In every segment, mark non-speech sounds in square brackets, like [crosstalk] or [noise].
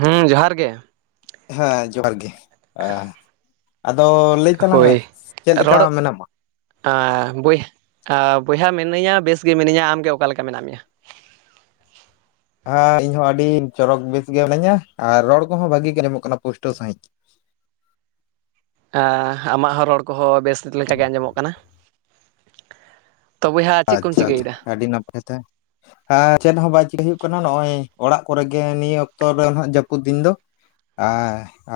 ᱦᱮᱸ ᱡᱚᱦᱟᱨ ᱜᱮ, ᱦᱮᱸ ᱡᱚᱦᱟᱨ ᱜᱮ ᱦᱮᱸ ᱟᱫᱚ ᱞᱟᱹᱭ ᱛᱟᱞᱟᱝ ᱢᱮ ᱦᱳᱭ ᱪᱮᱫ ᱞᱮᱠᱟ ᱨᱚᱲ ᱢᱮᱱᱟᱢᱟ। ᱵᱚᱭᱦᱟ ᱢᱤᱱᱟᱹᱧᱟ ᱵᱮᱥ ᱜᱮ ᱢᱤᱱᱟᱹᱧᱟ ᱟᱢᱜᱮ ᱚᱠᱟ ᱞᱮᱠᱟ ᱢᱮᱱᱟᱜ ᱢᱮᱭᱟ। ᱦᱮᱸ ᱤᱧ ᱦᱚᱸ ᱟᱹᱰᱤ ᱪᱚᱨᱚᱠ ᱵᱮᱥ ᱜᱮ ᱢᱤᱱᱟᱹᱧᱟ ᱟᱨ ᱨᱚᱲ ᱠᱚᱦᱚᱸ ᱵᱷᱟᱹᱜᱤ ᱜᱮ ᱟᱸᱡᱚᱢᱚᱜ ᱠᱟᱱᱟ ᱯᱩᱥᱴᱟᱹᱣ ᱥᱟᱺᱦᱤᱡ। ᱟᱢᱟᱜ ᱦᱚᱸ ᱨᱚᱲ ᱠᱚᱦᱚᱸ ᱵᱮᱥ ᱞᱮᱠᱟᱜᱮ ᱟᱸᱡᱚᱢᱚᱜ ᱠᱟᱱᱟ। ᱛᱚ ᱵᱚᱭᱦᱟ ᱪᱮᱫ ᱠᱚᱢ ᱟᱪᱪᱷᱟ ᱟᱪᱪᱷᱟ ᱪᱤᱠᱟᱹᱭᱮᱫᱟ? ᱟᱹᱰᱤ ᱱᱟᱯᱟᱭ ᱛᱟᱦᱚᱞᱮ। ᱦᱮᱸ ᱪᱮᱫ ᱦᱚᱸ ᱵᱟᱭ ᱪᱤᱠᱟᱹᱭ ᱦᱩᱭᱩᱜ ᱠᱟᱱᱟ ᱱᱚᱜᱼᱚᱭ ᱚᱲᱟᱜ ᱠᱚᱨᱮ ᱜᱮ ᱱᱤᱭᱟᱹ ᱚᱠᱛᱚ ᱨᱮ ᱦᱟᱸᱜ ᱡᱟᱹᱯᱩᱫ ᱫᱤᱱ ᱫᱚ। ᱟᱻ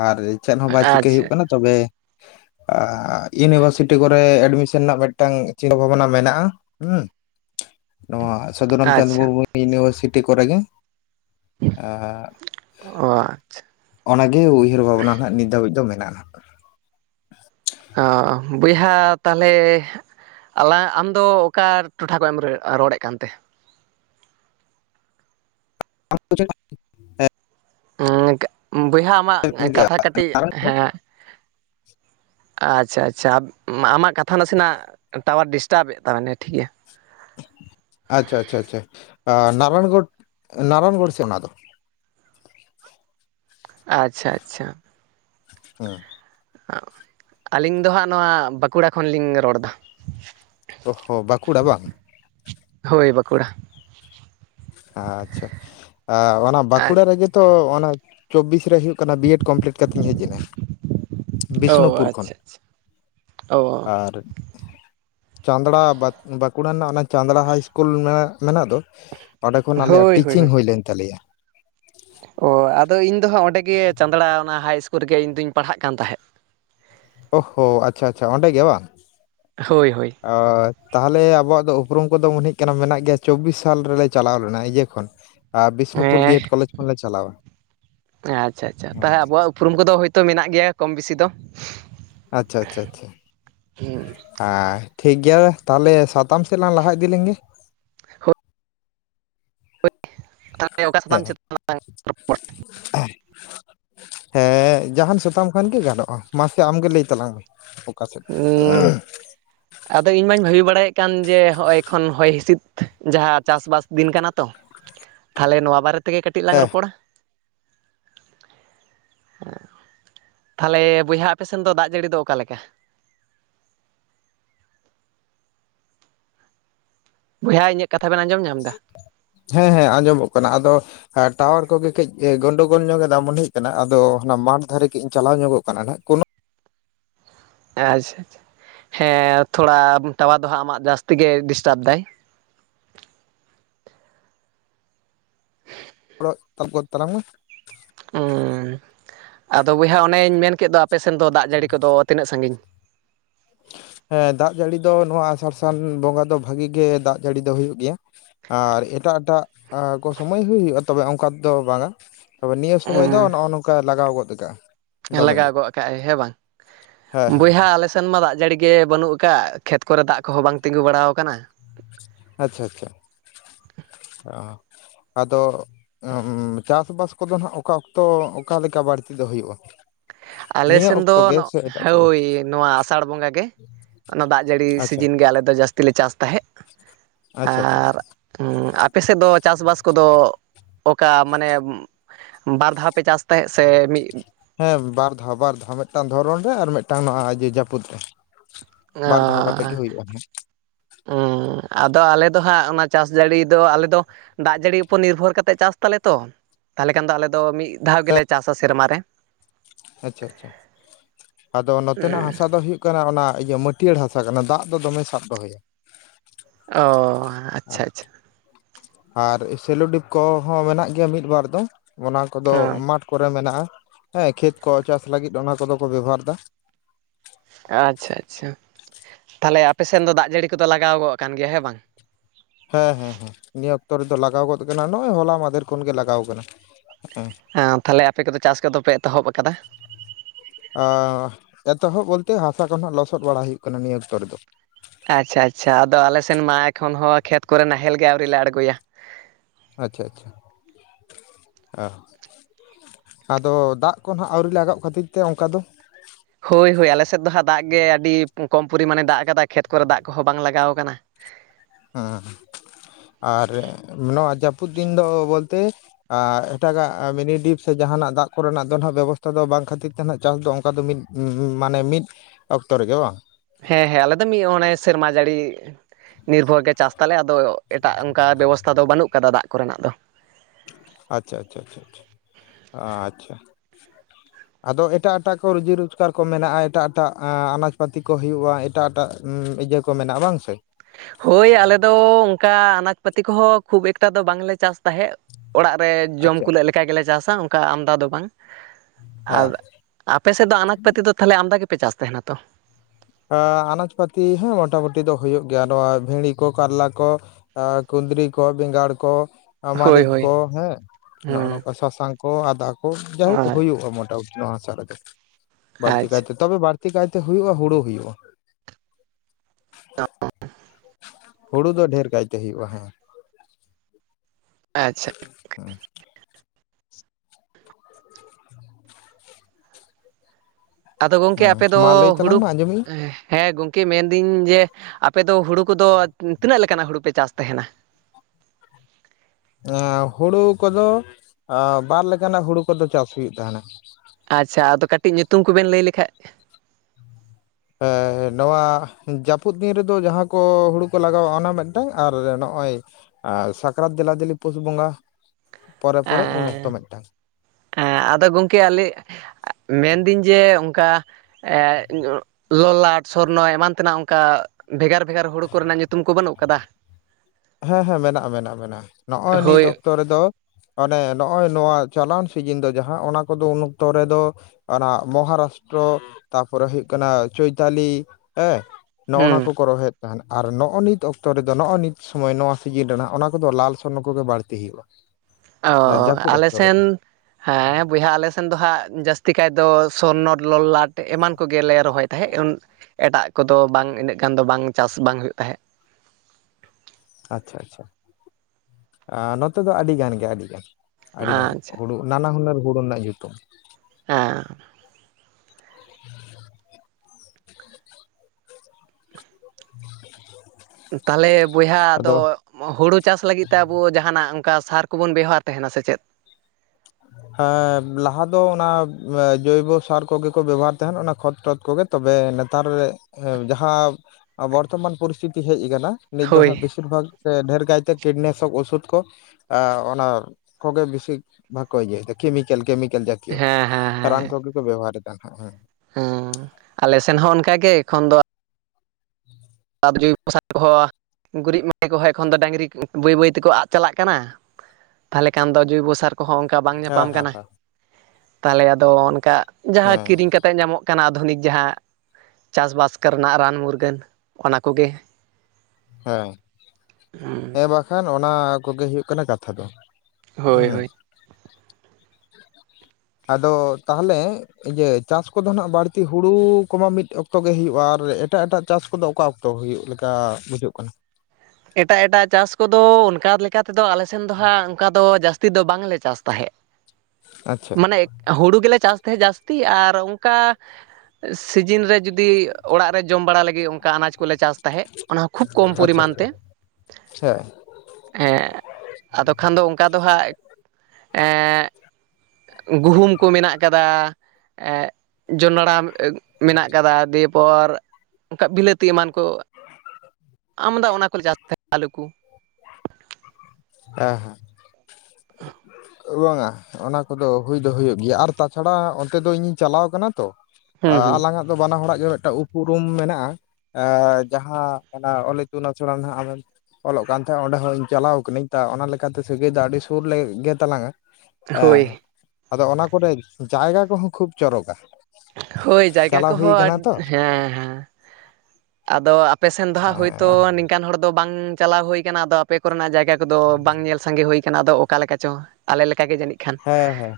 ᱟᱨ ᱪᱮᱫ ᱦᱚᱸ ᱵᱟᱭ ᱪᱤᱠᱟᱹᱭ ᱦᱩᱭᱩᱜ ᱟᱪᱪᱷᱟ ᱠᱟᱱᱟ ᱛᱚᱵᱮ ᱤᱭᱩᱱᱤᱵᱷᱟᱨᱥᱤᱴᱤ ᱠᱚᱨᱮ ᱮᱰᱢᱤᱥᱚᱱ, ᱨᱮᱱᱟᱜ ᱢᱤᱫᱴᱟᱹᱝ ᱪᱤᱱᱛᱟᱹ ᱵᱷᱟᱵᱽᱱᱟ ᱢᱮᱱᱟᱜᱼᱟ ᱱᱚᱣᱟ ᱥᱟᱹᱫᱷᱩ ᱨᱟᱢᱪᱟᱸᱫᱽ ᱟᱪᱪᱷᱟ ᱢᱩᱨᱢᱩ, ᱤᱭᱩᱱᱤᱵᱷᱟᱨᱥᱤᱴᱤ ᱠᱚᱨᱮᱜᱮ। ᱚ ᱟᱪᱪᱷᱟ, ᱚᱱᱟᱜᱮ ᱩᱭᱦᱟᱹᱨ ᱵᱷᱟᱵᱽᱱᱟ ᱱᱷᱟᱜ ᱱᱤᱛ ᱫᱷᱟᱹᱵᱤᱡ ᱫᱚ ᱢᱮᱱᱟᱜᱼᱟ [unintelligible] ᱟᱻ ᱵᱚᱭᱦᱟ ᱛᱟᱦᱞᱮ, ᱟᱞᱟᱝ ᱟᱢᱫᱚ ᱚᱠᱟ ᱴᱚᱴᱷᱟ ᱠᱷᱚᱭᱮᱜ ᱮᱢ ᱨᱚᱲᱮᱫ ᱠᱟᱱᱛᱮ। ᱟᱪ [unintelligible] ᱵᱚᱭᱦᱟ ᱟᱢᱟᱜ ᱜᱮᱭᱟ ᱠᱟᱛᱷᱟ ᱠᱟᱹᱴᱤᱡ ᱱᱟᱨᱟᱭᱚᱱᱜᱚᱲ ᱦᱮᱸ, [inaudible] ᱟᱪᱪᱷᱟ ᱟᱪᱪᱷᱟ ᱟᱢᱟᱜ ᱠᱟᱛᱷᱟ ᱱᱟᱥᱮᱱᱟᱜ ᱴᱟᱣᱟᱨ ᱰᱤᱥᱴᱟᱵᱮᱫ ᱛᱟᱵᱮᱱᱟ ᱴᱷᱤᱠ ᱜᱮᱭᱟ। ᱟᱪᱪᱷᱟ ᱟᱪᱪᱷᱟ ᱟᱪᱪᱷᱟ, ᱱᱟᱨᱟᱱᱜᱚᱲ ᱱᱟᱨᱟᱱᱜᱚᱲ ᱥᱮ ᱚᱱᱟ ᱫᱚ, ᱟᱪᱪᱷᱟ ᱟᱪᱪᱷᱟ, ᱦᱩᱸ ᱟᱹᱞᱤᱧ ᱫᱚ ᱦᱟᱸᱜ ᱱᱚᱣᱟ ᱵᱟᱸᱠᱩᱲᱟ ᱠᱷᱚᱱᱞᱤᱧ ᱨᱚᱲᱫᱟ। ᱚᱦᱚᱻ ᱵᱟᱠᱩᱲᱟ ᱵᱟᱝ, ᱦᱚᱭ ᱵᱟᱠᱩᱲᱟ, ᱟᱪᱪᱷᱟ ᱟᱻ ᱚᱱᱟ ᱟᱨ ᱵᱟᱠᱩᱲᱟ ᱨᱮᱜᱮ ᱛᱚ ᱚᱱᱟ ᱪᱚᱵᱽᱵᱤᱥ ᱨᱮ ᱦᱩᱭᱩᱜ ᱠᱟᱱᱟ ᱵᱤᱭᱮᱰ ᱠᱚᱢᱯᱞᱤᱴ ᱠᱟᱛᱮᱧ ᱦᱮᱡ ᱮᱱᱟ ᱚ ᱵᱤᱥᱱᱚᱯᱩᱨ ᱠᱷᱚᱱ ᱟᱪᱪᱷᱟ ᱟᱪᱪᱷᱟ ᱚ ᱟᱨ ᱪᱟᱸᱫᱽᱲᱟ ᱵᱟᱛ ᱵᱟᱠᱩᱲᱟ ᱨᱮᱱᱟᱜ ᱚᱱᱟ ᱪᱟᱸᱫᱽᱲᱟ ᱦᱟᱭ ᱤᱥᱠᱩᱞ ᱢᱮᱱᱟᱜ ᱢᱮᱱᱟᱜ ᱫᱚ ᱚᱸᱰᱮ ᱠᱷᱚᱱ ᱟᱞᱮᱭᱟᱜ ᱦᱳᱭ ᱦᱳᱭ ᱴᱤᱪᱤᱝ ᱦᱳᱭ ᱦᱩᱭ ᱞᱮᱱ ᱛᱟᱞᱮᱭᱟ ᱚ ᱟᱫᱚ ᱤᱧ ᱫᱚ ᱦᱟᱸᱜ ᱚᱸᱰᱮ ᱜᱮ ᱪᱟᱸᱫᱽᱲᱟ ᱚᱱᱟ ᱦᱟᱭ ᱤᱥᱠᱩᱞ ᱨᱮᱜᱮ ᱤᱧ ᱫᱩᱧ ᱯᱟᱲᱦᱟᱜ ᱠᱟᱱ ᱛᱟᱦᱮᱸᱫ ᱚᱦᱚ ᱟᱪᱪᱷᱟ ᱟᱪᱪᱷᱟ ᱚᱸᱰᱮ ᱜᱮ ᱵᱟᱝ ᱦᱳᱭ ᱦᱳᱭ ᱚᱻ ᱛᱟᱦᱚᱞᱮ ᱟᱵᱚᱣᱟᱜ ᱫᱚ ᱩᱯᱨᱩᱢ ᱠᱚᱫᱚ ᱢᱚᱱᱮᱜ ᱠᱟᱱᱟ ᱢᱮᱱᱟᱜ ᱜᱮᱭᱟ ᱪᱚᱵᱽᱵᱤᱥ ᱥᱟᱞ ᱨᱮᱞᱮ ᱪᱟᱞᱟᱣ ᱞᱮᱱᱟ ᱤᱭᱟᱹ ᱠᱷᱚᱱ ᱟᱨ ᱵᱤᱥᱱᱩᱯᱩᱨ ᱦᱮᱸ ᱵᱤᱭᱮᱰ ᱠᱚᱞᱮᱡᱽ ᱠᱷᱚᱱᱞᱮ ᱪᱟᱞᱟᱣᱟ ᱟᱪᱪᱷᱟ ᱟᱪᱪᱷᱟ ᱦᱚᱸ ᱛᱟᱦᱚᱞᱮ ᱟᱵᱚᱣᱟᱜ ᱩᱯᱨᱩᱢ ᱠᱚᱫᱚ ᱦᱳᱭᱛᱳ ᱢᱮᱱᱟᱜ ᱜᱮᱭᱟ ᱠᱚᱢ ᱵᱮᱥᱤ ᱫᱚ ᱟᱪᱪᱷᱟ ᱟᱪᱪᱷᱟ ᱟᱪᱪᱷᱟ ᱦᱮᱸ ᱟᱻ ᱴᱷᱤᱠ ᱜᱮᱭᱟ ᱛᱟᱦᱚᱞᱮ ᱥᱟᱛᱟᱢ ᱥᱮᱫ ᱞᱟᱝ ᱞᱟᱦᱟ ᱤᱫᱤ ᱞᱮᱱ ᱜᱮ ᱦᱳᱭ ᱛᱟᱦᱚᱞᱮ ᱚᱠᱟ ᱥᱟᱛᱟᱢ ᱪᱮᱛ [unintelligible] ᱦᱮᱸ ᱡᱟᱦᱟᱱ ᱥᱟᱛᱟᱢ ᱠᱷᱚᱱ ᱜᱮ ᱜᱟᱱᱚᱜ-ᱟ ᱢᱟᱥᱮ ᱟᱢᱜᱮ ᱞᱟᱹᱭ ᱛᱟᱞᱟᱝ ᱢᱮ ᱚᱠᱟ ᱥᱮᱫ ᱟᱫᱚ ᱤᱧ ᱢᱟᱹᱧ ᱵᱷᱟᱹᱵᱤ ᱵᱟᱲᱟᱭᱮᱫ ᱠᱟᱱ ᱡᱮ ᱦᱚᱜ-ᱚᱭ ᱠᱷᱚᱱ ᱦᱚᱭ ᱦᱤᱸᱥᱤᱫ ᱡᱟᱦᱟᱸ ᱪᱟᱥᱵᱟᱥ ᱫᱤᱱ ᱠᱟᱱᱟ ᱛᱚ ᱛᱟᱦᱮᱞᱮ ᱱᱚᱣᱟ ᱵᱟᱨᱮ ᱛᱮᱜᱮ ᱠᱟᱹᱴᱤᱡ ᱞᱟᱝ ᱦᱮᱸ ᱨᱚᱯᱚᱲᱟ ᱦᱮᱸᱻ ᱛᱟᱦᱚᱞᱮ ᱵᱚᱭᱦᱟ ᱟᱯᱮ ᱥᱮᱱ ᱫᱚ ᱫᱟᱜ ᱡᱟᱹᱲᱤ ᱫᱚ ᱚᱠᱟ ᱞᱮᱠᱟ? ᱵᱚᱭᱦᱟ ᱤᱧᱟᱹᱜ ᱠᱟᱛᱷᱟ ᱵᱮᱱ ᱟᱸᱡᱚᱢ ᱧᱟᱢ ᱮᱫᱟ ᱦᱮᱸ ᱦᱮᱸ ᱟᱸᱡᱚᱢᱚᱜ ᱠᱟᱱᱟ ᱟᱫᱚ ᱦᱮᱸ ᱴᱟᱣᱟᱨ ᱠᱚᱜᱮ ᱠᱟᱹᱡ ᱜᱚᱱᱰᱳᱜᱳᱞ ᱧᱚᱜ ᱮᱫᱟ ᱢᱚᱱᱮ ᱦᱩᱭᱩᱜ ᱠᱟᱱᱟ ᱟᱫᱚ ᱚᱱᱟ [unintelligible] ᱫᱷᱟᱨᱮ ᱠᱟᱹᱡ ᱤᱧ ᱪᱟᱞᱟᱣ ᱧᱚᱜᱚᱜ ᱠᱟᱱᱟᱜ ᱠᱟᱱᱟ ᱱᱟᱜ ᱠᱳᱱᱳ ᱦᱮᱸ ᱟᱪᱪᱷᱟ ᱟᱪᱪᱷᱟ ᱦᱮᱸ ᱛᱷᱚᱲᱟ ᱴᱟᱣᱟᱨ ᱫᱚ ᱦᱟᱸᱜ ᱟᱢᱟᱜ ᱡᱟᱹᱥᱛᱤ ᱜᱮ ᱰᱤᱥᱴᱟᱵᱽ ᱮᱫᱟᱭ [unintelligible] ᱩᱸ ᱟᱫᱚ ᱵᱚᱭᱦᱟ ᱚᱱᱮᱧ ᱢᱮᱱ ᱠᱮᱫ ᱫᱚ ᱟᱯᱮ ᱥᱮᱱ ᱫᱚ ᱫᱟᱜ ᱡᱟᱹᱲᱤ ᱠᱚᱫᱚ ᱛᱤᱱᱟᱹᱜ ᱥᱟᱺᱜᱤᱧ ᱦᱮᱸ ᱫᱟᱜ ᱡᱟᱹᱲᱤ ᱫᱚ ᱱᱚᱣᱟ ᱟᱥᱟᱲ ᱥᱟᱱ ᱵᱚᱸᱜᱟ ᱫᱚ ᱵᱷᱟᱹᱜᱤ ᱜᱮ ᱫᱟᱜ ᱡᱟᱹᱲᱤ ᱫᱚ ᱦᱩᱭᱩᱜ ᱜᱮᱭᱟ᱾ ᱟᱨ ᱮᱴᱟᱜ ᱮᱴᱟᱜ ᱟᱻ ᱠᱚ ᱥᱚᱢᱚᱭ ᱦᱩᱭᱩᱜ ᱜᱮᱭᱟ ᱛᱚᱵᱮ ᱚᱱᱠᱟ ᱫᱚ ᱵᱟᱝᱟ ᱛᱚᱵᱮ ᱱᱤᱭᱟᱹ ᱥᱚᱢᱚᱭ ᱫᱚ ᱱᱚᱜ-ᱚ ᱱᱚᱝᱠᱟ ᱞᱟᱜᱟᱣ ᱜᱚᱫ ᱠᱟᱜ-ᱟ ᱦᱮᱸ ᱞᱟᱜᱟᱣ ᱜᱚᱜ ᱠᱟᱜ ᱟᱭ ᱦᱮᱸ ᱵᱟᱝ ᱦᱮᱸ ᱵᱚᱭᱦᱟ ᱦᱮᱸ ᱟᱞᱮ ᱥᱮᱫ ᱥᱮᱱ ᱢᱟ ᱫᱟᱜ ᱡᱟᱹᱲᱤ ᱜᱮ ᱵᱟᱹᱱᱩᱜ ᱟᱠᱟᱜ ᱠᱷᱮᱛ ᱠᱚᱨᱮ ᱫᱟᱜ ᱠᱚᱦᱚᱸ ᱵᱟᱝ ᱛᱤᱸᱜᱩ ᱵᱟᱲᱟᱣᱟᱠᱟᱱᱟ᱾ ᱟᱪᱪᱷᱟ ᱟᱪᱪᱷᱟ ᱚ ᱟᱫᱚ ᱟᱢ ᱪᱟᱥᱵᱟᱥ ᱠᱚᱫᱚ ᱦᱟᱸᱜ ᱚᱠᱟ ᱚᱠᱛᱚ ᱚᱠᱟ ᱞᱮᱠᱟ ᱵᱟᱹᱲᱛᱤ ᱫᱚ ᱦᱩᱭᱩᱜ-ᱟ? ᱟᱞᱮ ᱥᱮᱱ ᱫᱚ ᱱᱚᱜ ᱥᱚᱢᱚᱭ? ᱦᱳᱭ ᱱᱚᱣᱟ ᱟᱥᱟᱲ ᱵᱚᱸᱜᱟ ᱜᱮ ᱚᱱᱟ ᱫᱟᱜ ᱡᱟᱹᱲᱤ ᱟᱪᱪᱷᱟ ᱥᱤᱡᱤᱱ ᱜᱮ ᱟᱞᱮ ᱫᱚ ᱡᱟᱹᱥᱛᱤ ᱞᱮ ᱪᱟᱥ ᱛᱟᱦᱮᱸᱜ ᱟᱪᱪᱷᱟ ᱟᱪᱪᱷᱟ ᱟᱨ ᱦᱩᱸ ᱟᱯᱮ ᱥᱮᱫ ᱫᱚ ᱪᱟᱥᱵᱟᱥ ᱠᱚᱫᱚ ᱚᱠᱟ ᱢᱟᱱᱮ ᱵᱟᱨ ᱫᱷᱟᱣ ᱯᱮ ᱪᱟᱥ ᱛᱟᱦᱮᱸᱫ ᱥᱮ ᱢᱤᱫ ᱦᱮᱸ ᱵᱟᱨ ᱫᱷᱟᱣ ᱵᱟᱨ ᱫᱷᱟᱣ ᱢᱤᱫᱴᱟᱝ ᱫᱷᱚᱨᱚᱱ ᱨᱮ ᱟᱨ ᱢᱤᱫᱴᱟᱝ ᱱᱚᱣᱟ ᱡᱮ ᱡᱟᱹᱡᱟᱹᱯᱩᱫ ᱨᱮ ᱵᱟᱨ ᱫᱷᱟᱣ ᱠᱟᱛᱮᱫ ᱜᱮ ᱦᱩᱭᱩᱜ-ᱟ᱾ ᱩᱸ ᱟᱫᱚ ᱟᱞᱮ ᱫᱚ ᱦᱟᱸᱜ ᱚᱱᱟ ᱪᱟᱥ ᱡᱟᱹᱲᱤ ᱫᱚ ᱟᱞᱮ ᱫᱚ ᱫᱟᱜ ᱡᱟᱹᱲᱤ ᱩᱯᱚᱨ ᱱᱤᱨᱵᱷᱚᱨ ᱠᱟᱛᱮᱫ ᱪᱟᱥ ᱛᱟᱞᱮ ᱛᱚ ᱛᱟᱦᱚᱞᱮ ᱠᱷᱟᱱ ᱫᱚ ᱟᱞᱮ ᱫᱚ ᱢᱤᱫ ᱫᱷᱟᱣ ᱜᱮᱞᱮ ᱦᱮᱸ ᱪᱟᱥᱟ ᱥᱮᱨᱢᱟ ᱨᱮ ᱟᱪᱪᱷᱟ ᱟᱪᱪᱷᱟ ᱟᱫᱚ ᱱᱚᱛᱮᱱᱟᱜ ᱦᱟᱥᱟ ᱫᱚ ᱦᱩᱭᱩᱜ ᱠᱟᱱᱟ ᱚᱱᱟ ᱤᱭᱟᱹ ᱢᱟᱹᱴᱭᱟᱹᱲ ᱦᱟᱥᱟ ᱠᱟᱱᱟ ᱫᱟᱜ ᱫᱚ ᱫᱚᱢᱮ ᱥᱟᱵ ᱫᱚᱦᱚᱭᱟ᱾ ᱚ ᱦᱟᱸ ᱟᱪᱪᱷᱟ ᱟᱪᱪᱷᱟ ᱟᱨ ᱥᱮᱞᱳᱰᱤᱯ ᱠᱚᱦᱚᱸ ᱢᱮᱱᱟᱜ ᱜᱮᱭᱟ ᱢᱤᱫ ᱵᱟᱨ ᱫᱚ ᱚᱱᱟ ᱠᱚᱫᱚ ᱚ ᱢᱟᱴᱷ ᱠᱚᱨᱮ ᱢᱮᱱᱟᱜᱼᱟ ᱦᱮᱸ ᱠᱷᱮᱛ ᱠᱚ ᱪᱟᱥ ᱞᱟᱹᱜᱤᱫ ᱚᱱᱟ ᱠᱚᱫᱚ ᱠᱚ ᱵᱮᱵᱚᱦᱟᱨ ᱫᱟ ᱟᱪᱪᱷᱟ ᱟᱪᱪᱷᱟ ᱛᱟᱦᱚᱞᱮ ᱟᱯᱮ ᱥᱮᱱ ᱫᱚ ᱫᱟᱜ ᱡᱟᱹᱲᱤ ᱠᱚᱫᱚ ᱞᱟᱜᱟᱣ ᱜᱚᱜ ᱠᱟᱱ ᱜᱮᱭᱟ ᱦᱮᱸ ᱵᱟᱝ ᱦᱮᱸ ᱦᱮᱸ ᱦᱮᱸ ᱱᱤᱭᱟᱹ ᱚᱠᱛᱚ ᱨᱮᱫᱚ ᱞᱟᱜᱟᱣ ᱜᱚᱫ ᱠᱟᱱᱟ ᱱᱚᱜ-ᱚᱭ ᱦᱚᱞᱟ ᱢᱟᱫᱷᱮᱨ ᱠᱷᱚᱱ ᱜᱮ ᱞᱟᱜᱟᱣ ᱠᱟᱱᱟ ᱦᱮᱸ ᱦᱮᱸᱛᱟᱦᱚᱞᱮ ᱟᱯᱮ ᱠᱚᱫᱚ ᱪᱟᱥ ᱠᱚᱫᱚᱯᱮ ᱮᱛᱚᱦᱚᱵ ᱟᱠᱟᱫᱟ ᱾ ᱟ ᱟ ᱮᱛᱚᱦᱚᱵ ᱵᱚᱞᱛᱮ ᱦᱟᱥᱟ ᱠᱚᱦᱟᱸᱜ ᱞᱚᱥᱚᱫ ᱵᱟᱲᱟ ᱦᱩᱭᱩᱜ ᱠᱟᱱᱟ ᱱᱤᱭᱟᱹ ᱚᱠᱛᱚ ᱨᱮᱫᱚ ᱾ ᱟᱪᱪᱷᱟ ᱟᱪᱪᱷᱟ ᱟᱫᱚ ᱟᱞᱮ ᱥᱮᱫ ᱢᱟ ᱮᱠᱷᱚᱱ ᱦᱚᱸ ᱠᱷᱮᱛ ᱠᱚᱨᱮ ᱱᱟᱦᱮᱞ ᱜᱮ ᱟᱹᱣᱨᱤ ᱞᱮ ᱟᱬᱜᱚᱭᱟ ᱾ ᱟᱪᱪᱷᱟ ᱟᱪᱪᱷᱟ! ᱟᱸ ᱟᱫᱚ ᱫᱟᱜ ᱠᱚ ᱱᱷᱟᱜ ᱟᱹᱣᱨᱤ ᱞᱟᱜᱟᱣᱜ ᱠᱷᱟᱹᱛᱤᱨ ᱛᱮ ᱚᱱᱠᱟ ᱫᱚ ᱦᱳᱭ ᱦᱳᱭ ᱟᱞᱮᱥᱮᱫ ᱫᱚ ᱦᱟᱸᱜ ᱫᱟᱜ ᱜᱮ ᱟᱹᱰᱤ ᱠᱚᱢ ᱯᱚᱨᱤ ᱢᱟᱱᱮ ᱫᱟᱜ ᱟᱠᱟᱫᱟ ᱠᱷᱮᱛ ᱠᱚᱨᱮ ᱫᱟᱜ ᱠᱚᱦᱚᱸ ᱵᱟᱝ ᱞᱟᱜᱟᱣ ᱠᱟᱱᱟ ᱾ ᱦᱟᱸ ᱟᱨ ᱱᱚᱣᱟ ᱡᱟᱹᱯᱩᱫ ᱫᱤᱱ ᱫᱚ ᱵᱚᱞᱛᱮ [inaudible] ᱟᱸ ᱮᱴᱟᱜᱟᱜ ᱢᱤᱱᱤ ᱰᱤᱯ ᱥᱮ ᱡᱟᱦᱟᱱᱟᱜ ᱫᱟᱜ ᱠᱚᱨᱮᱱᱟᱜ ᱫᱚ ᱱᱟᱦᱟᱸᱜ ᱵᱮᱵᱚᱥᱛᱷᱟ ᱫᱚ ᱵᱟᱝ ᱠᱷᱟᱹᱛᱤᱨ ᱛᱮ ᱦᱟᱸᱜ ᱪᱟᱥ ᱫᱚ ᱚᱱᱠᱟ ᱫᱚ ᱢᱤᱫ [unintelligible] ᱢᱟᱱᱮ ᱢᱤᱫ ᱚᱠᱛᱚ ᱨᱮᱜᱮ ᱵᱟᱝ? ᱦᱮᱸ ᱦᱮᱸ ᱟᱞᱮ ᱫᱚ ᱢᱤᱫ ᱚᱱᱮ ᱥᱮᱨᱢᱟ ᱡᱟᱹᱲᱤ [inaudible] ᱱᱤᱨᱵᱷᱚᱨ ᱜᱮ ᱪᱟᱥ ᱛᱟᱞᱮ ᱟᱫᱚ ᱮᱴᱟᱜ ᱚᱱᱠᱟ ᱵᱮᱵᱚᱥᱛᱷᱟ ᱫᱚ ᱵᱟᱹᱱᱩᱜ ᱟᱠᱟᱫᱟ ᱫᱟᱜ ᱠᱚᱨᱮᱱᱟᱜ ᱫᱚ ᱾ ᱟᱪᱪᱷᱟ ᱟᱪᱪᱷᱟ ᱟᱪᱪᱷᱟ ᱟᱪᱷᱟ [unintelligible] ᱟᱫᱚ ᱮᱴᱟᱜ ᱮᱴᱟᱜ ᱠᱚ ᱨᱩᱡᱤ ᱨᱳᱡᱽᱜᱟᱨ ᱠᱚ ᱢᱮᱱᱟᱜ-ᱟ ᱮᱴᱟᱜ ᱮᱴᱟᱜ ᱟᱱᱟᱡᱽᱯᱟᱹᱛᱤ ᱠᱚ ᱦᱩᱭᱩᱜ-ᱟ ᱮᱴᱟᱜ ᱮᱴᱟᱜ ᱤᱭᱟᱹ ᱠᱚ ᱠᱚ ᱢᱮᱱᱟᱜᱼᱟ ᱵᱟᱝ ᱥᱮ ᱾ ᱦᱳᱭ ᱟᱞᱮ ᱫᱚ ᱚᱱᱠᱟ ᱟᱱᱟᱡᱽ ᱯᱟᱹᱛᱤ ᱠᱚᱦᱚᱸ ᱠᱷᱩᱵ ᱮᱠᱴᱟ ᱫᱚ ᱵᱟᱝᱞᱮ ᱪᱟᱥ ᱛᱟᱦᱮᱸᱫ ᱾ ᱚᱲᱟᱜ ᱨᱮ ᱡᱚᱢ ᱟᱪᱪᱷᱟ ᱠᱩᱞᱟᱹᱜ ᱞᱮᱠᱟ ᱜᱮᱞᱮ ᱪᱟᱥᱟ ᱚᱱᱠᱟ ᱟᱢᱫᱟ ᱫᱚ ᱵᱟᱝ ᱟᱨ ᱦᱮᱸ [unintelligible] ᱟᱯᱮ ᱥᱮᱫ ᱫᱚ ᱟᱱᱟᱡᱽ ᱯᱟᱹᱛᱤ ᱫᱚ ᱛᱟᱦᱚᱞᱮ ᱟᱢᱫᱟ ᱜᱮᱯᱮ ᱪᱟᱥ ᱛᱟᱦᱮᱱᱟ ᱛᱚ ᱾ ᱟ ᱟᱱᱟᱡᱽᱯᱟᱹᱛᱤ ᱦᱮᱸ ᱢᱚᱴᱟᱢᱩᱴᱤ ᱫᱚ ᱦᱩᱭᱩᱜ ᱜᱮᱭᱟ ᱱᱚᱣᱟ ᱵᱷᱤᱲᱤ ᱠᱚ ᱠᱟᱨᱞᱟ ᱠᱚ ᱾ ᱟᱸᱠᱩᱱᱫᱽᱨᱤ ᱠᱚ ᱵᱮᱸᱜᱟᱲ ᱠᱚ ᱾ ᱟ ᱦᱳᱭ ᱢᱟᱹᱨᱤᱪ ᱦᱳᱭ ᱠᱚ ᱦᱮᱸ ᱦᱩᱸ ᱱᱚᱜᱼᱚᱱᱚᱝᱠᱟ ᱥᱟᱥᱟᱝ ᱠᱚ ᱟᱫᱟ ᱠᱚ ᱾ ᱠᱚ ᱡᱟᱦᱟᱭ ᱠᱚ ᱦᱩᱭᱩᱜᱼᱟ ᱢᱚᱴᱟᱢᱩᱴᱤ ᱱᱚᱣᱟ ᱦᱟᱥᱟᱲ ᱨᱮᱫᱚ ᱵᱟᱹᱲᱛᱤ ᱟᱪᱪᱷᱟ ᱠᱟᱭᱛᱮ ᱾ ᱛᱚᱵᱮ ᱵᱟᱹᱲᱛᱤ ᱠᱟᱭᱛᱮ ᱦᱩᱭᱩᱜᱼᱟ ᱦᱩᱲᱩ ᱦᱩᱭᱩᱜᱼᱟ ᱾ [inaudible] ᱦᱩᱲᱩ ᱫᱚ ᱰᱷᱮᱨ ᱠᱟᱭᱛᱮ ᱦᱩᱭᱩᱜᱼᱟ ᱦᱮᱸ ᱾ ᱟᱪᱪᱷᱟ ᱦᱩᱸ [inaudible] ᱟᱫᱚ ᱜᱚᱝᱠᱮ ᱦᱮᱸ ᱟᱯᱮ ᱫᱚ ᱢᱟ ᱞᱟᱹᱭ ᱦᱩᱲᱩ ᱛᱟᱞᱟᱝ ᱢᱮ ᱟᱸᱡᱚᱢᱤᱧ ᱦᱮᱸ ᱜᱚᱝᱠᱮ ᱢᱮᱱᱫᱟᱹᱧ ᱡᱮ ᱟᱯᱮᱚ ᱦᱩᱲᱩ ᱠᱚᱫᱚ ᱛᱤᱱᱟᱹᱜ ᱞᱮᱠᱟᱱᱟᱜ ᱦᱩᱲᱩ ᱯᱮ ᱪᱟᱥ ᱛᱟᱦᱮᱱᱟ? ᱮᱸ ᱦᱩᱲᱩ ᱠᱚᱫᱚ ᱵᱟᱨ ᱞᱮᱠᱟᱱᱟᱜ ᱦᱩᱲᱩ ᱠᱚᱫᱚ ᱪᱟᱥ ᱦᱩᱭᱩᱜ ᱛᱟᱦᱮᱱᱟ ᱾ ᱟᱪᱪᱷᱟ ᱟᱫᱚ ᱠᱟᱹᱴᱤᱡ ᱧᱩᱛᱩᱢ ᱠᱚᱵᱮᱱ ᱞᱟᱹᱭ ᱞᱮᱠᱷᱟᱡ? [unintelligible] ᱱᱚᱣᱟ ᱡᱟᱹᱯᱩᱫ ᱫᱤᱱ ᱨᱮᱫᱚ ᱡᱟᱦᱟᱸ ᱠᱚ ᱦᱩᱲᱩ ᱠᱚ ᱞᱟᱜᱟᱣᱟ ᱚᱱᱟ ᱢᱤᱫᱴᱟᱝ ᱟᱨ ᱱᱚᱜᱼᱚᱭ... [unintelligible] ᱟᱨ ᱥᱟᱠᱨᱟᱛ ᱫᱮᱞᱟ ᱫᱮᱞᱤ ᱯᱩᱥ ᱵᱚᱸᱜᱟ ᱾ ᱦᱮᱸ ᱦᱮᱸ ᱟᱫᱚ ᱜᱚᱝᱠᱮ ᱟᱞᱮ [inaudible] ᱢᱮᱱᱫᱟᱹᱧ ᱡᱮ ᱚᱱᱠᱟ ᱮ ᱞᱚᱞᱟᱴ, ᱥᱚᱨᱱᱚ, ᱮᱢᱟᱱ ᱛᱮᱱᱟᱜ ᱚᱱᱠᱟ ᱵᱷᱮᱜᱟᱨ ᱵᱷᱮᱜᱟᱨ ᱦᱩᱲᱩ ᱠᱚᱨᱮᱱᱟᱜ ᱧᱩᱛᱩᱢ ᱠᱚ ᱵᱟᱹᱱᱩᱜ ᱟᱠᱟᱫᱟ? ᱦᱮᱸ ᱦᱮᱸ ᱢᱮᱱᱟᱜᱼᱟ ᱢᱮᱱᱟᱜ ᱢᱮᱱᱟᱜᱼᱟ ᱱᱚᱜᱼᱚᱭ ᱱᱤᱛ ᱦᱳᱭ ᱚᱠᱛᱚ ᱨᱮᱫᱚ ᱢᱟᱱᱮ ᱱᱚᱜᱼᱚᱭ ᱱᱚᱣᱟ ᱪᱞᱟᱣ ᱥᱤᱡᱤᱱ ᱫᱚ ᱡᱟᱦᱟᱸ ᱚᱱᱟ ᱠᱚᱫᱚ ᱩᱱ ᱚᱠᱛᱚ ᱨᱮᱫᱚ [inaudible] ᱚᱱᱟ ᱢᱚᱦᱟᱨᱟᱥᱴᱨᱚ, ᱛᱟᱨᱯᱚᱨᱮ ᱦᱩᱭᱩᱜ ᱠᱟᱱᱟ ᱪᱳᱭᱛᱟᱞᱤ ᱦᱮᱸ ᱾ ᱱᱚᱜᱼ ᱱᱟ ᱦᱩᱸ ᱠᱚ ᱨᱚᱦᱚᱭᱮᱫ ᱛᱟᱦᱮᱸ ᱛᱟᱦᱮᱱ ᱟᱨ ᱱᱚᱜᱼᱚ ᱱᱤᱛ ᱚᱠᱛᱚ ᱨᱮᱫᱚ ᱱᱚᱜᱼᱚᱭ ᱱᱤᱛ [inaudible] ᱥᱚᱢᱚᱭ ᱱᱚᱣᱟ ᱥᱤᱡᱤᱱ ᱨᱮᱱᱟᱜ ᱚᱱᱟ ᱠᱚᱫᱚ ᱞᱟᱞ ᱥᱚᱨᱱᱚ ᱠᱚᱜᱮ ᱵᱟᱹᱲᱛᱤ ᱦᱩᱭᱩᱜᱼᱟ ᱾ ᱚ ᱟᱞᱮᱮᱥᱱ ᱦᱮᱸ ᱵᱚᱭᱦᱟ ᱟᱞᱮᱮᱥᱱ ᱫᱚ ᱦᱟᱸᱜ ᱡᱟᱹᱥᱛᱤ ᱠᱟᱭ ᱫᱚ ᱥᱚᱨᱱᱚ ᱞᱚᱞᱞᱟᱴ ᱮᱢᱟᱱ ᱠᱚᱜᱮᱞᱮ [inaudible] ᱨᱚᱦᱚᱭ ᱛᱟᱦᱮᱸᱜ ᱮ ᱮᱴᱟᱜ ᱠᱚᱫᱚ ᱵᱟᱝ ᱤᱱᱟᱹᱜ ᱜᱟᱱ ᱫᱚ ᱵᱟᱝ ᱪᱟᱥ ᱵᱟᱝ ᱦᱩᱭᱩᱜ ᱛᱟᱦᱮᱸᱫ ᱾ ᱟᱪᱪᱷᱟ ᱟᱪᱪᱷᱟ ᱱᱚᱛᱮ ᱫᱚ ᱟᱹᱰᱤ ᱜᱟᱱ ᱜᱮ ᱟᱹᱰᱤᱜᱟᱱ ᱟᱹᱰᱤᱜᱟᱱ ᱟᱪᱪᱷᱟ ᱦᱩᱲᱩ ᱾ ᱱᱟᱱᱟ ᱦᱩᱱᱟᱹᱨ ᱦᱩᱲᱩ ᱨᱮᱱᱟᱜ ᱧᱩᱛᱩᱢ? ᱮᱸ [unintelligible] ᱛᱟᱦᱚᱞᱮ ᱵᱚᱭᱦᱟ ᱟᱫᱚ [inaudible] ᱦᱩᱲᱩ ᱪᱟᱥ ᱞᱟᱹᱜᱤᱫ ᱛᱮ ᱟᱵᱚ ᱡᱟᱦᱟᱱᱟᱜ ᱚᱱᱠᱟ ᱥᱟᱨ ᱠᱚᱵᱚᱱ ᱵᱮᱣᱦᱟᱨ ᱛᱟᱦᱮᱱᱟ ᱥᱮ ᱪᱮᱫ? [inaudible] ᱟᱸ ᱞᱟᱦᱟ ᱫᱚ ᱚᱱᱟ ᱡᱳᱭᱵᱚ ᱥᱟᱨ ᱠᱚᱜᱮ ᱠᱚ ᱵᱮᱵᱚᱦᱟᱨ ᱛᱟᱦᱮᱱ ᱚᱱᱟ ᱠᱷᱚᱛ ᱴᱚᱛ ᱠᱚᱜᱮ ᱛᱚᱵᱮ ᱱᱮᱛᱟᱨ ᱡᱟᱦᱟᱸ ᱵᱚᱨᱛᱚᱢᱟᱱ ᱯᱚᱨᱤᱥᱛᱷᱤᱛᱤ ᱦᱮᱡ ᱟᱠᱟᱱᱟ ᱱᱤᱛ ᱫᱚ ᱦᱳᱭ ᱦᱟᱸᱜ ᱵᱮᱥᱤᱨ ᱵᱷᱟᱜᱽ ᱥᱮ ᱰᱷᱮᱨ ᱠᱟᱭᱛᱮ ᱠᱤᱴᱱᱟᱥᱚᱠ ᱚᱥᱩᱫᱽ ᱠᱚ ᱚᱱᱟ ᱠᱚᱜᱮ ᱵᱮᱥᱤ ᱵᱟᱠᱚ [unintelligible] ᱠᱮᱢᱤᱠᱮᱞ ᱠᱮᱢᱤᱠᱮᱞ ᱡᱟᱛᱤᱭ ᱦᱮᱸ ᱦᱮᱸ ᱨᱟᱱ ᱠᱚᱜᱮᱠᱚ ᱵᱮᱵᱷᱟᱨᱮᱫᱟ ᱱᱟᱜ ᱠᱷᱟᱱ ᱦᱚᱸ ᱟᱞᱮ ᱥᱮᱱ ᱦᱚᱸ ᱚᱱᱠᱟᱜᱮ ᱮᱠᱷᱚᱱ ᱫᱚ [inaudible] [unintelligible] ᱠᱚᱦᱚᱸ ᱮᱠᱷᱚᱱ ᱫᱚ ᱰᱟᱹᱝᱨᱤ ᱵᱟᱹᱭ ᱵᱟᱹᱭ ᱛᱮᱠᱚ ᱟᱫ ᱪᱟᱞᱟᱜ ᱠᱟᱱᱟ ᱛᱟᱦᱚᱞ ᱠᱷᱟᱱ ᱫᱚ ᱡᱳᱭᱵᱚᱥᱟᱨ ᱦᱚᱸᱚᱱᱠᱟ ᱵᱟᱝ ᱦᱮᱸ ᱧᱟᱯᱟᱢ ᱦᱮᱸ ᱠᱟᱱᱟ ᱛᱟᱦᱚᱞᱮ ᱟᱫᱚ ᱚᱱᱠᱟ ᱡᱟᱦᱟᱸ ᱦᱮᱸ ᱠᱤᱨᱤᱧ ᱠᱟᱛᱮ ᱛ ᱧᱟᱢᱚᱜ ᱠᱟᱱᱟ ᱟᱫᱷᱩᱱᱤᱠ ᱡᱟᱦᱟᱸ ᱪᱟᱥᱵᱟᱥ ᱠᱚᱨᱮᱱᱟᱜ ᱨᱟᱱ ᱢᱩᱨᱜᱟᱹᱱ ᱚᱱᱟ ᱠᱚᱜᱮ ᱾ ᱦᱮᱸ ᱦᱮᱸ ᱵᱟᱠᱷᱟᱱ ᱚᱱᱟ ᱠᱚᱜᱮ ᱦᱩᱭᱩᱜ ᱠᱟᱱᱟ ᱠᱟᱛᱷᱟ ᱫᱚ ᱦᱳᱭ ᱦᱩᱸ ᱦᱳᱭ [inaudible] ᱟᱫᱚ ᱛᱟᱦᱚᱞᱮ ᱤᱡᱮ ᱪᱟᱥ ᱠᱚᱫᱚ ᱦᱟᱸᱜ ᱵᱟᱹᱲᱛᱤ ᱦᱩᱲᱩ ᱠᱚᱢᱟ ᱢᱤᱫ ᱚᱠᱛᱚ ᱜᱮ ᱦᱩᱭᱩᱜᱼᱟ ᱟᱨ ᱮᱴᱟᱜ ᱮᱴᱟᱜ ᱪᱟᱥ ᱠᱚᱫᱚ ᱚᱠᱟ ᱚᱠᱛᱚ ᱛᱚ ᱦᱩᱭᱩᱜ ᱞᱮᱠᱟ ᱵᱩᱡᱩᱜ ᱠᱟᱱᱟ ᱮᱴᱟᱜ ᱮᱴᱟᱜ ᱪᱟᱥ ᱠᱚᱫᱚ ᱚᱱᱠᱟ ᱞᱮᱠᱟᱛᱮᱫᱚ ᱟᱞᱮ ᱥᱮᱱ ᱫᱚᱦᱟᱸᱜ ᱚᱱᱠᱟ ᱫᱚ ᱡᱟᱹᱥᱛᱤ ᱫᱚ ᱵᱟᱝᱞᱮ ᱪᱟᱥ ᱛᱟᱦᱮᱸᱫ ᱟᱪᱪᱷᱟ ᱢᱟᱱᱮ ᱦᱩᱲᱩ ᱜᱮᱞᱮ ᱪᱟᱥ ᱛᱟᱦᱮᱸᱜ ᱡᱟᱹᱥᱛᱤ ᱟᱨ ᱚᱱᱠᱟ ᱥᱤᱡᱤᱱ ᱨᱮ ᱡᱩᱫᱤ ᱚᱲᱟᱜ ᱨᱮ ᱡᱚᱢ ᱵᱟᱲᱟ ᱞᱟᱹᱜᱤᱫ ᱚᱱᱠᱟ ᱟᱱᱟᱡ ᱠᱚ ᱠᱚᱞᱮ ᱪᱟᱥ ᱛᱟᱦᱮᱸᱫ ᱚᱱᱟ ᱦᱚᱸ ᱠᱷᱩᱵ ᱠᱚᱢ ᱯᱚᱨᱤᱢᱟᱱ ᱛᱮ ᱪᱷᱟ ᱦᱮᱸ ᱟᱫᱚ ᱠᱷᱟᱱ ᱫᱚ ᱚᱱᱠᱟ ᱫᱚ ᱦᱟᱸᱜ [unintelligible] ᱜᱩᱦᱩᱢ ᱠᱚ ᱢᱮᱱᱟᱜ ᱠᱟᱫᱟ ᱮᱜ ᱡᱚᱱᱚᱲᱟ ᱢᱮᱱᱟᱜ ᱟᱠᱟᱫᱟ ᱫᱮᱭ ᱯᱚᱨ ᱚᱱᱠᱟ ᱵᱤᱞᱟᱹᱛᱤ ᱮᱢᱟᱱ ᱠᱚ [inaudible] ᱟᱢᱫᱟ ᱚᱱᱟ ᱠᱚᱞᱮ ᱪᱟᱥ ᱛᱟᱦᱮᱫ ᱟᱞᱩ ᱠᱩ [unintelligible] ᱵᱟᱝᱟ ᱚᱱᱟ ᱠᱚᱫᱚ ᱦᱩᱭ ᱫᱚ ᱦᱩᱭᱩᱜ ᱜᱮᱭᱟ ᱟᱨ ᱛᱟᱪᱷᱟᱲᱟ ᱚᱱᱛᱮ ᱫᱚ ᱤᱧᱤᱧ ᱪᱟᱞᱟᱣ ᱟᱠᱟᱱᱟ ᱛᱚ ᱦᱩᱸ ᱦᱩᱸ ᱟᱞᱟᱝ ᱟᱜ ᱫᱚ ᱵᱟᱱᱟ ᱦᱚᱲᱟᱜ ᱜᱮ ᱢᱤᱫᱴᱟᱝ ᱩᱯᱨᱩᱢ ᱢᱮᱱᱟᱜᱼᱟ ᱮ ᱡᱟᱦᱟᱸ ᱚᱱᱟ ᱚᱞ ᱤᱛᱩᱱ ᱟᱥᱲᱟᱜ ᱟᱢᱮᱢ ᱚᱞᱚᱜ ᱠᱟᱱ ᱛᱟᱦᱮᱸ ᱚᱸᱰᱮ ᱦᱚᱸ ᱤᱧ ᱪᱟᱞᱟᱣ ᱠᱟᱹᱱᱟᱹᱧ ᱚᱱᱟ ᱞᱮᱠᱟᱛᱮ ᱥᱟᱹᱜᱟᱹᱭ ᱫᱚ ᱟᱹᱰᱤ ᱥᱩᱨ ᱞᱮᱜᱮ ᱛᱟᱞᱟᱝᱟ ᱦᱳᱭ ᱦᱮᱸ ᱟᱫᱚ ᱚᱱᱟ ᱠᱚᱨᱮ ᱡᱟᱭᱜᱟ ᱠᱚᱦᱚᱸ ᱠᱷᱩᱵ ᱪᱚᱨᱚᱠᱟ ᱦᱳᱭ ᱡᱟᱭᱜᱟ ᱪᱟᱞᱟᱣ ᱦᱩᱭ ᱠᱟᱱᱟ ᱠᱚᱦᱚᱸ ᱛᱚ ᱦᱮᱸ ᱦᱮᱸ ᱟᱫᱚ ᱟᱯᱮᱥᱮᱱ ᱫᱚ ᱦᱟᱸᱜ ᱦᱮᱸ ᱦᱳᱭᱛᱚ ᱠᱟᱱ ᱦᱚᱲ ᱫᱚ ᱵᱟᱝ ᱪᱟᱞᱟᱣ ᱦᱩᱭ ᱠᱟᱱᱟ ᱟᱫᱚ ᱟᱯᱮ ᱠᱚᱨᱮᱱᱟᱜ ᱡᱟᱭᱜᱟ ᱠᱚᱫᱚ ᱵᱟᱝ ᱧᱮᱞ ᱥᱟᱸᱜᱮ ᱦᱩᱭ ᱠᱟᱱᱟ‌ ᱟᱫᱚ ᱚᱠᱟᱞᱮᱠᱟ ᱪᱚᱝ ᱟᱞᱮ ᱞᱮᱠᱟᱜᱮ ᱡᱟᱹᱱᱤᱡ ᱠᱷᱟᱱ ᱦᱮᱸ ᱦᱮᱸ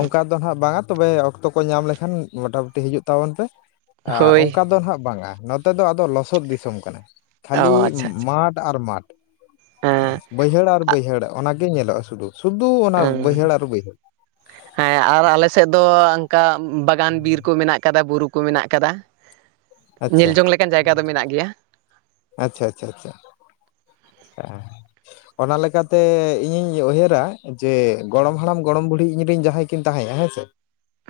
ᱚᱱᱠᱟ ᱫᱚ ᱦᱟᱜ ᱵᱟᱝᱟ ᱛᱚᱵᱮ ᱚᱠᱛᱚ ᱠᱚ ᱧᱟᱢ ᱞᱮᱠᱷᱟᱱ ᱢᱚᱴᱟᱢᱩᱴᱤ ᱦᱤᱡᱩᱜ ᱛᱟᱵᱚᱱ ᱯᱮ ᱦᱳᱭ ᱚᱱᱠᱟ ᱫᱚ ᱦᱟᱸᱜ ᱵᱟᱝᱟ ᱱᱚᱛᱮ ᱫᱚ ᱟᱫᱚ ᱞᱚᱥᱚᱫ ᱫᱤᱥᱚᱢ ᱠᱟᱱᱟ ᱚ ᱠᱷᱟᱹᱞᱤ ᱟᱪᱪᱷᱟ ᱟᱪᱪᱷᱟ ᱢᱟᱴᱷ ᱟᱨ ᱢᱟᱴ ᱦᱮᱸ ᱵᱟᱹᱭᱦᱟᱹᱲ ᱟᱨ ᱵᱟᱹᱭᱦᱟᱹᱲ ᱚᱱᱟᱜᱮ ᱧᱮᱞᱚᱜᱼᱟ ᱥᱩᱫᱩ ᱥᱩᱫᱩ ᱚᱱᱟ ᱦᱮᱸ ᱵᱟᱹᱭᱦᱟᱹᱲ ᱟᱨ ᱵᱟᱹᱭᱦᱟᱹᱲ ᱦᱮᱸ ᱟᱨ ᱟᱞᱮ ᱥᱮᱫ ᱫᱚ ᱚᱱᱠᱟ ᱵᱟᱜᱟᱱ ᱵᱤᱨ ᱠᱚ ᱢᱮᱱᱟᱜ ᱠᱟᱫᱟ ᱵᱩᱨᱩ ᱠᱩ ᱢᱮᱱᱟᱜ ᱟᱠᱟᱫᱟ ᱟᱪᱪᱷᱟ ᱧᱮᱞ ᱡᱚᱝ ᱞᱮᱠᱟᱱ ᱡᱟᱭᱜᱟ ᱫᱚ ᱢᱮᱱᱟᱜ ᱜᱮᱭᱟ ᱟᱪᱪᱷᱟ ᱟᱪᱪᱷᱟ ᱟᱪᱪᱷᱟ ᱦ [unintelligible] ᱚᱱᱟ ᱞᱮᱠᱟᱛᱮ ᱤᱧᱤᱧ ᱩᱭᱦᱟᱹᱨᱟ ᱡᱮ ᱜᱚᱲᱚᱢ ᱦᱟᱲᱟᱢ ᱜᱚᱲᱚᱢ ᱵᱩᱰᱷᱤ ᱤᱧᱨᱮ ᱨᱮᱱ ᱡᱟᱦᱟᱸᱭ ᱠᱤᱱ ᱛᱟᱦᱮᱸᱼᱟ ᱦᱮᱸ ᱥᱮ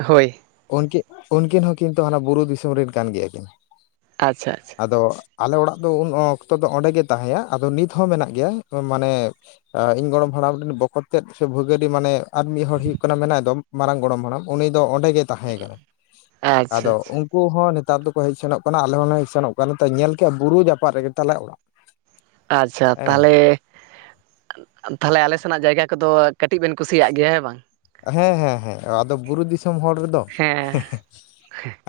ᱦᱳᱭ ᱩᱱᱠᱤᱱ ᱩᱱᱠᱤᱱ ᱦᱚᱸ ᱠᱤᱱᱛᱩ ᱦᱟᱱᱟ ᱵᱩᱨᱩ ᱫᱤᱥᱚᱢ ᱨᱮᱱ ᱠᱟᱱ ᱜᱮᱭᱟ ᱠᱤᱱ ᱟᱪᱪᱷᱟ ᱟᱪᱪᱷᱟ ᱟᱫᱚ ᱟᱞᱮ ᱚᱲᱟᱜ ᱫᱚ ᱩᱱ ᱚᱠᱛᱚ ᱫᱚ ᱚᱸᱰᱮ ᱜᱮ ᱛᱟᱦᱮᱸᱱᱟ ᱟᱫᱚ ᱱᱤᱛ ᱱᱤᱛᱦᱚᱸ ᱢᱮᱱᱟᱜ ᱜᱮᱭᱟ ᱢᱟᱱᱮ ᱤᱧ ᱜᱚᱲᱚᱢ ᱦᱟᱲᱟᱢ ᱨᱮᱱ ᱵᱚᱠᱚᱛ ᱛᱮᱫ ᱥᱮ ᱵᱷᱟᱹᱜᱟᱹᱰᱤ ᱢᱟᱱᱮ ᱟᱨ ᱢᱤᱫ ᱦᱚᱲ ᱦᱩᱭᱩᱜ ᱠᱟᱱᱟ ᱢᱮᱱᱟ ᱮᱫᱚᱢ ᱢᱟᱨᱟᱝ ᱜᱚᱲᱚᱢ ᱦᱟᱲᱟᱢ ᱩᱱᱤ ᱫᱚ ᱚᱸᱰᱮ ᱜᱮᱭ ᱛᱟᱦᱮᱸ ᱠᱟᱱᱟ ᱟᱪᱪᱷᱟ ᱟᱫᱚ ᱟᱪᱪᱷᱟ ᱩᱱᱠ ᱼᱼ ᱩᱱᱠᱩ ᱦᱚᱸ ᱱᱮᱛᱟᱨ ᱫᱚᱠᱚ ᱦᱮᱡ ᱥᱮᱱᱚᱜ ᱠᱟᱱᱟ ᱟᱞᱮ ᱦᱚᱸᱞᱮ ᱦᱮᱡ ᱥᱮᱱᱚᱜ ᱠᱟᱱᱟ ᱧᱮᱞ ᱠᱮᱼᱟ ᱵᱩᱨᱩ ᱡᱯᱟᱜ ᱨᱮᱜᱮᱟᱞᱮ ᱚᱲᱟᱜ ᱟᱪᱪᱷᱟ ᱦᱮᱸ ᱛᱟᱦᱚᱞᱮ ᱛᱟᱦᱚᱞᱮ ᱟᱞᱮ ᱥᱮᱱᱟᱜ ᱡᱟᱭᱜᱟ ᱠᱚᱫᱚ ᱠᱟᱹᱴᱤᱡ ᱵᱮᱱ ᱠᱩᱥᱤᱭᱟᱜ ᱜᱮᱭᱟ ᱦᱮᱸ ᱵᱟᱝ ᱦᱮᱸ ᱦᱮᱸ ᱦᱮᱸ ᱟᱫᱚ ᱵᱩᱨᱩ ᱫᱤᱥᱚᱢ ᱦᱚᱲ ᱨᱮᱫᱚ ᱦᱮᱸ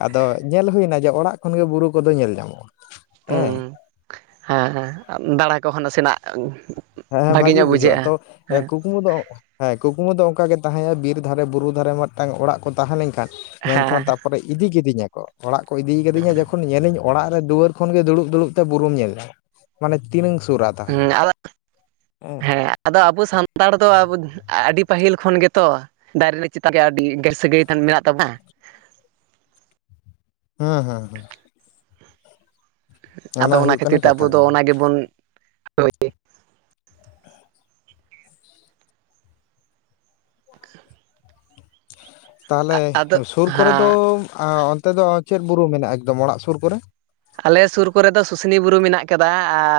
ᱟᱫᱚ ᱧᱮᱞ ᱦᱩᱭᱱᱟ ᱡᱮ ᱚᱲᱟᱜ ᱠᱷᱚᱱ ᱜᱮ ᱵᱩᱨᱩ ᱠᱚᱫᱚ ᱧᱮᱞ ᱧᱟᱢᱚᱜᱼᱟ ᱦᱮᱸ ᱦᱩᱸ ᱦᱮᱸ ᱦᱮᱸ ᱫᱟᱬᱟ ᱠᱚᱦ ᱱᱟᱥᱮᱱᱟᱜ ᱦᱮᱸ ᱦᱮᱸ ᱵᱷᱟᱜᱮ ᱵᱷᱟᱜᱤ ᱧᱚᱜ ᱵᱩᱡᱷᱟᱹ ᱛᱚ ᱵᱩᱡᱷᱟᱹᱜᱼᱟ ᱦᱮᱸ ᱠᱩᱠᱢᱩ ᱫᱚ ᱦᱮᱸ ᱠᱩᱠᱢᱩ ᱫᱚ ᱚᱱᱠᱟᱜ ᱜᱮ ᱛᱟᱦᱮᱸᱭᱟ ᱵᱤᱨ ᱫᱷᱟᱨᱮ ᱵᱩᱨᱩ ᱫᱷᱟᱨᱮ ᱢᱤᱫᱴᱟᱝ ᱚᱲᱟᱜ ᱠᱚ ᱛᱟᱦᱮᱸ ᱞᱮᱱᱠᱷᱟᱱ ᱢᱮᱱᱠᱷᱟᱱ ᱦᱮᱸ ᱛᱟᱨᱯᱚᱨᱮ ᱤᱫᱤ ᱠᱤᱫᱤᱧᱟ ᱠᱚ ᱚᱲᱟᱜ ᱠᱚ ᱤᱫᱤ ᱠᱤᱫᱤᱧᱟ ᱡᱚᱠᱷᱚᱱ ᱛᱠᱷᱚᱱ ᱧᱮᱞᱤᱧ ᱚᱲᱟᱜ ᱨᱮ ᱫᱩᱣᱟᱹᱨ ᱠᱷᱚᱱ ᱜᱮ ᱫᱩᱲᱩᱵ ᱫᱩᱲᱩᱵ ᱛᱮ ᱵᱩᱨᱩᱢ ᱧᱮᱞ ᱢᱟ ᱢᱟᱱᱮ ᱛᱤᱱᱟᱹᱝ ᱥᱩᱨᱟ ᱛᱟᱦᱚᱞᱮ ᱦᱮᱸ ᱟᱫᱚ ᱦᱮᱸ ᱟᱫᱚ ᱟᱵᱚ ᱥᱟᱱᱛᱟᱲ ᱫᱚ ᱟᱹᱰᱤ ᱯᱟᱹᱦᱤᱞ ᱠᱷᱚᱱ ᱜᱮᱛᱚ ᱫᱟᱨᱮ ᱨᱮ ᱪᱮᱛᱟᱱ ᱨᱮ ᱟᱹᱰᱤ ᱜᱮᱨ ᱥᱟᱹᱜᱟᱹᱭ ᱜᱟᱱ ᱢᱮᱱᱟᱜ ᱛᱵᱚᱱᱟ ᱦᱮᱸ ᱦᱮᱸ ᱦᱮᱸ ᱟᱫᱚ ᱚᱱᱟ ᱦᱩᱭᱩᱜ ᱠᱷᱟᱹᱛᱤᱨ ᱠᱟᱱᱟ ᱛᱮ ᱟᱵᱚ ᱠᱟᱛᱷᱟ ᱫᱚ ᱠᱟᱱᱟ ᱚᱱᱟ ᱜᱮᱵᱚᱱ [inaudible] ᱛᱟᱦᱚᱞᱮ ᱟᱫᱚ ᱥᱩᱨ ᱠᱚᱨᱮ ᱫᱚ ᱦᱮᱸ ᱚᱱᱛᱮ ᱫᱚ ᱪᱮᱫ ᱵᱩᱨᱩ ᱢᱮᱱᱟᱜᱼᱟ ᱮᱠᱫᱚᱢ ᱚᱲᱟᱜ ᱥᱩᱨ ᱠᱚᱨᱮ ᱟᱞᱮ ᱥᱩᱨ ᱠᱚᱨᱮ ᱫᱚ ᱥᱩᱥᱱᱤ ᱵᱩᱨᱩ ᱢᱮᱱᱟᱜ ᱟᱠᱟᱫᱟ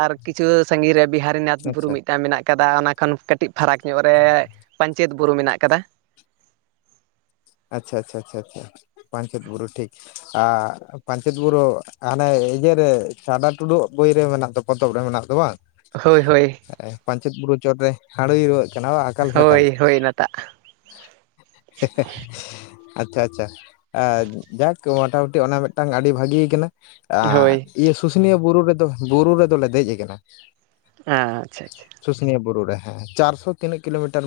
ᱟᱨ ᱠᱤᱪᱷᱩ ᱥᱟᱺᱜᱤᱧ ᱨᱮ ᱵᱤᱦᱟᱨᱤ ᱨᱤᱱᱟᱛᱷ ᱵᱩᱨᱩ ᱟᱪᱪᱷᱟ ᱢᱤᱫᱴᱟᱝ ᱢᱮᱱᱟᱜ ᱟᱠᱟᱫᱟ ᱚᱱᱟ ᱠᱷᱚᱱ ᱠᱟᱹᱴᱤᱡ ᱯᱷᱟᱨᱟᱠ ᱧᱚᱜ ᱨᱮ ᱯᱟᱧᱪᱮᱛ ᱵᱩᱨᱩ ᱢᱮᱱᱟᱜ ᱟᱠᱟᱫᱟ ᱟᱪᱪᱷᱟ ᱟᱪᱪᱷᱟ ᱟᱪᱪᱷᱟ ᱟᱪᱪᱷᱟ ᱯᱟᱧᱪᱮᱛ ᱵᱩᱨᱩ ᱴᱷᱤᱠ ᱟᱨ ᱯᱟᱧᱪᱮᱛ ᱵᱩᱨᱩ ᱦᱟᱱᱮ ᱤᱭᱟᱹ ᱨᱮ ᱪᱷᱟᱰᱟ ᱴᱩᱰᱩᱟᱹᱜ ᱵᱚᱭ ᱨᱮ ᱢᱮᱱᱟᱜ ᱫᱚ ᱯᱚᱛᱚᱵ ᱨᱮ ᱢᱮᱱᱟᱜ ᱫᱚ ᱵᱟᱝ ᱦᱳᱭ ᱦᱳᱭ ᱯᱟᱧᱪᱮᱛ ᱵᱩᱨᱩ ᱪᱚᱴᱨᱮ ᱦᱺᱬᱟᱹᱭ ᱨᱩᱣᱟᱹᱜ ᱠᱟᱱᱟ ᱟᱠᱟᱞ ᱦᱳᱭ ᱥᱟᱠᱟᱞ ᱦᱳᱭ ᱦᱳᱭ ᱱᱟᱴᱟᱜ ᱦᱮ ᱦᱮ ᱟᱪᱪᱷᱟ ᱟᱪᱪᱷᱟ ᱡᱟᱠ ᱢᱚᱴᱟᱢᱩᱴᱤ ᱚᱱᱟ ᱢᱤᱫᱴᱟᱝ ᱟᱹᱰᱤ ᱵᱷᱟᱜᱤᱠᱟᱱᱟ ᱦᱳᱭ ᱟᱨ ᱤᱭᱟᱹ ᱥᱩᱥᱩᱱᱤᱭᱟᱹ ᱵᱩᱨᱩ ᱨᱮᱫᱚ ᱵᱩᱨᱩ ᱨᱮᱫᱚᱞᱮ ᱫᱮᱡ ᱠᱟᱱᱟ ᱟᱪᱪᱷᱟ ᱟᱪᱪᱷᱟ ᱥᱩᱥᱩᱱᱤᱭᱟ ᱵᱩᱨᱩ ᱨᱮ ᱦᱮᱸ ᱪᱟᱨᱥᱚ ᱛᱤᱱᱟᱹᱜ ᱠᱤᱞᱳᱢᱤᱴᱟᱨ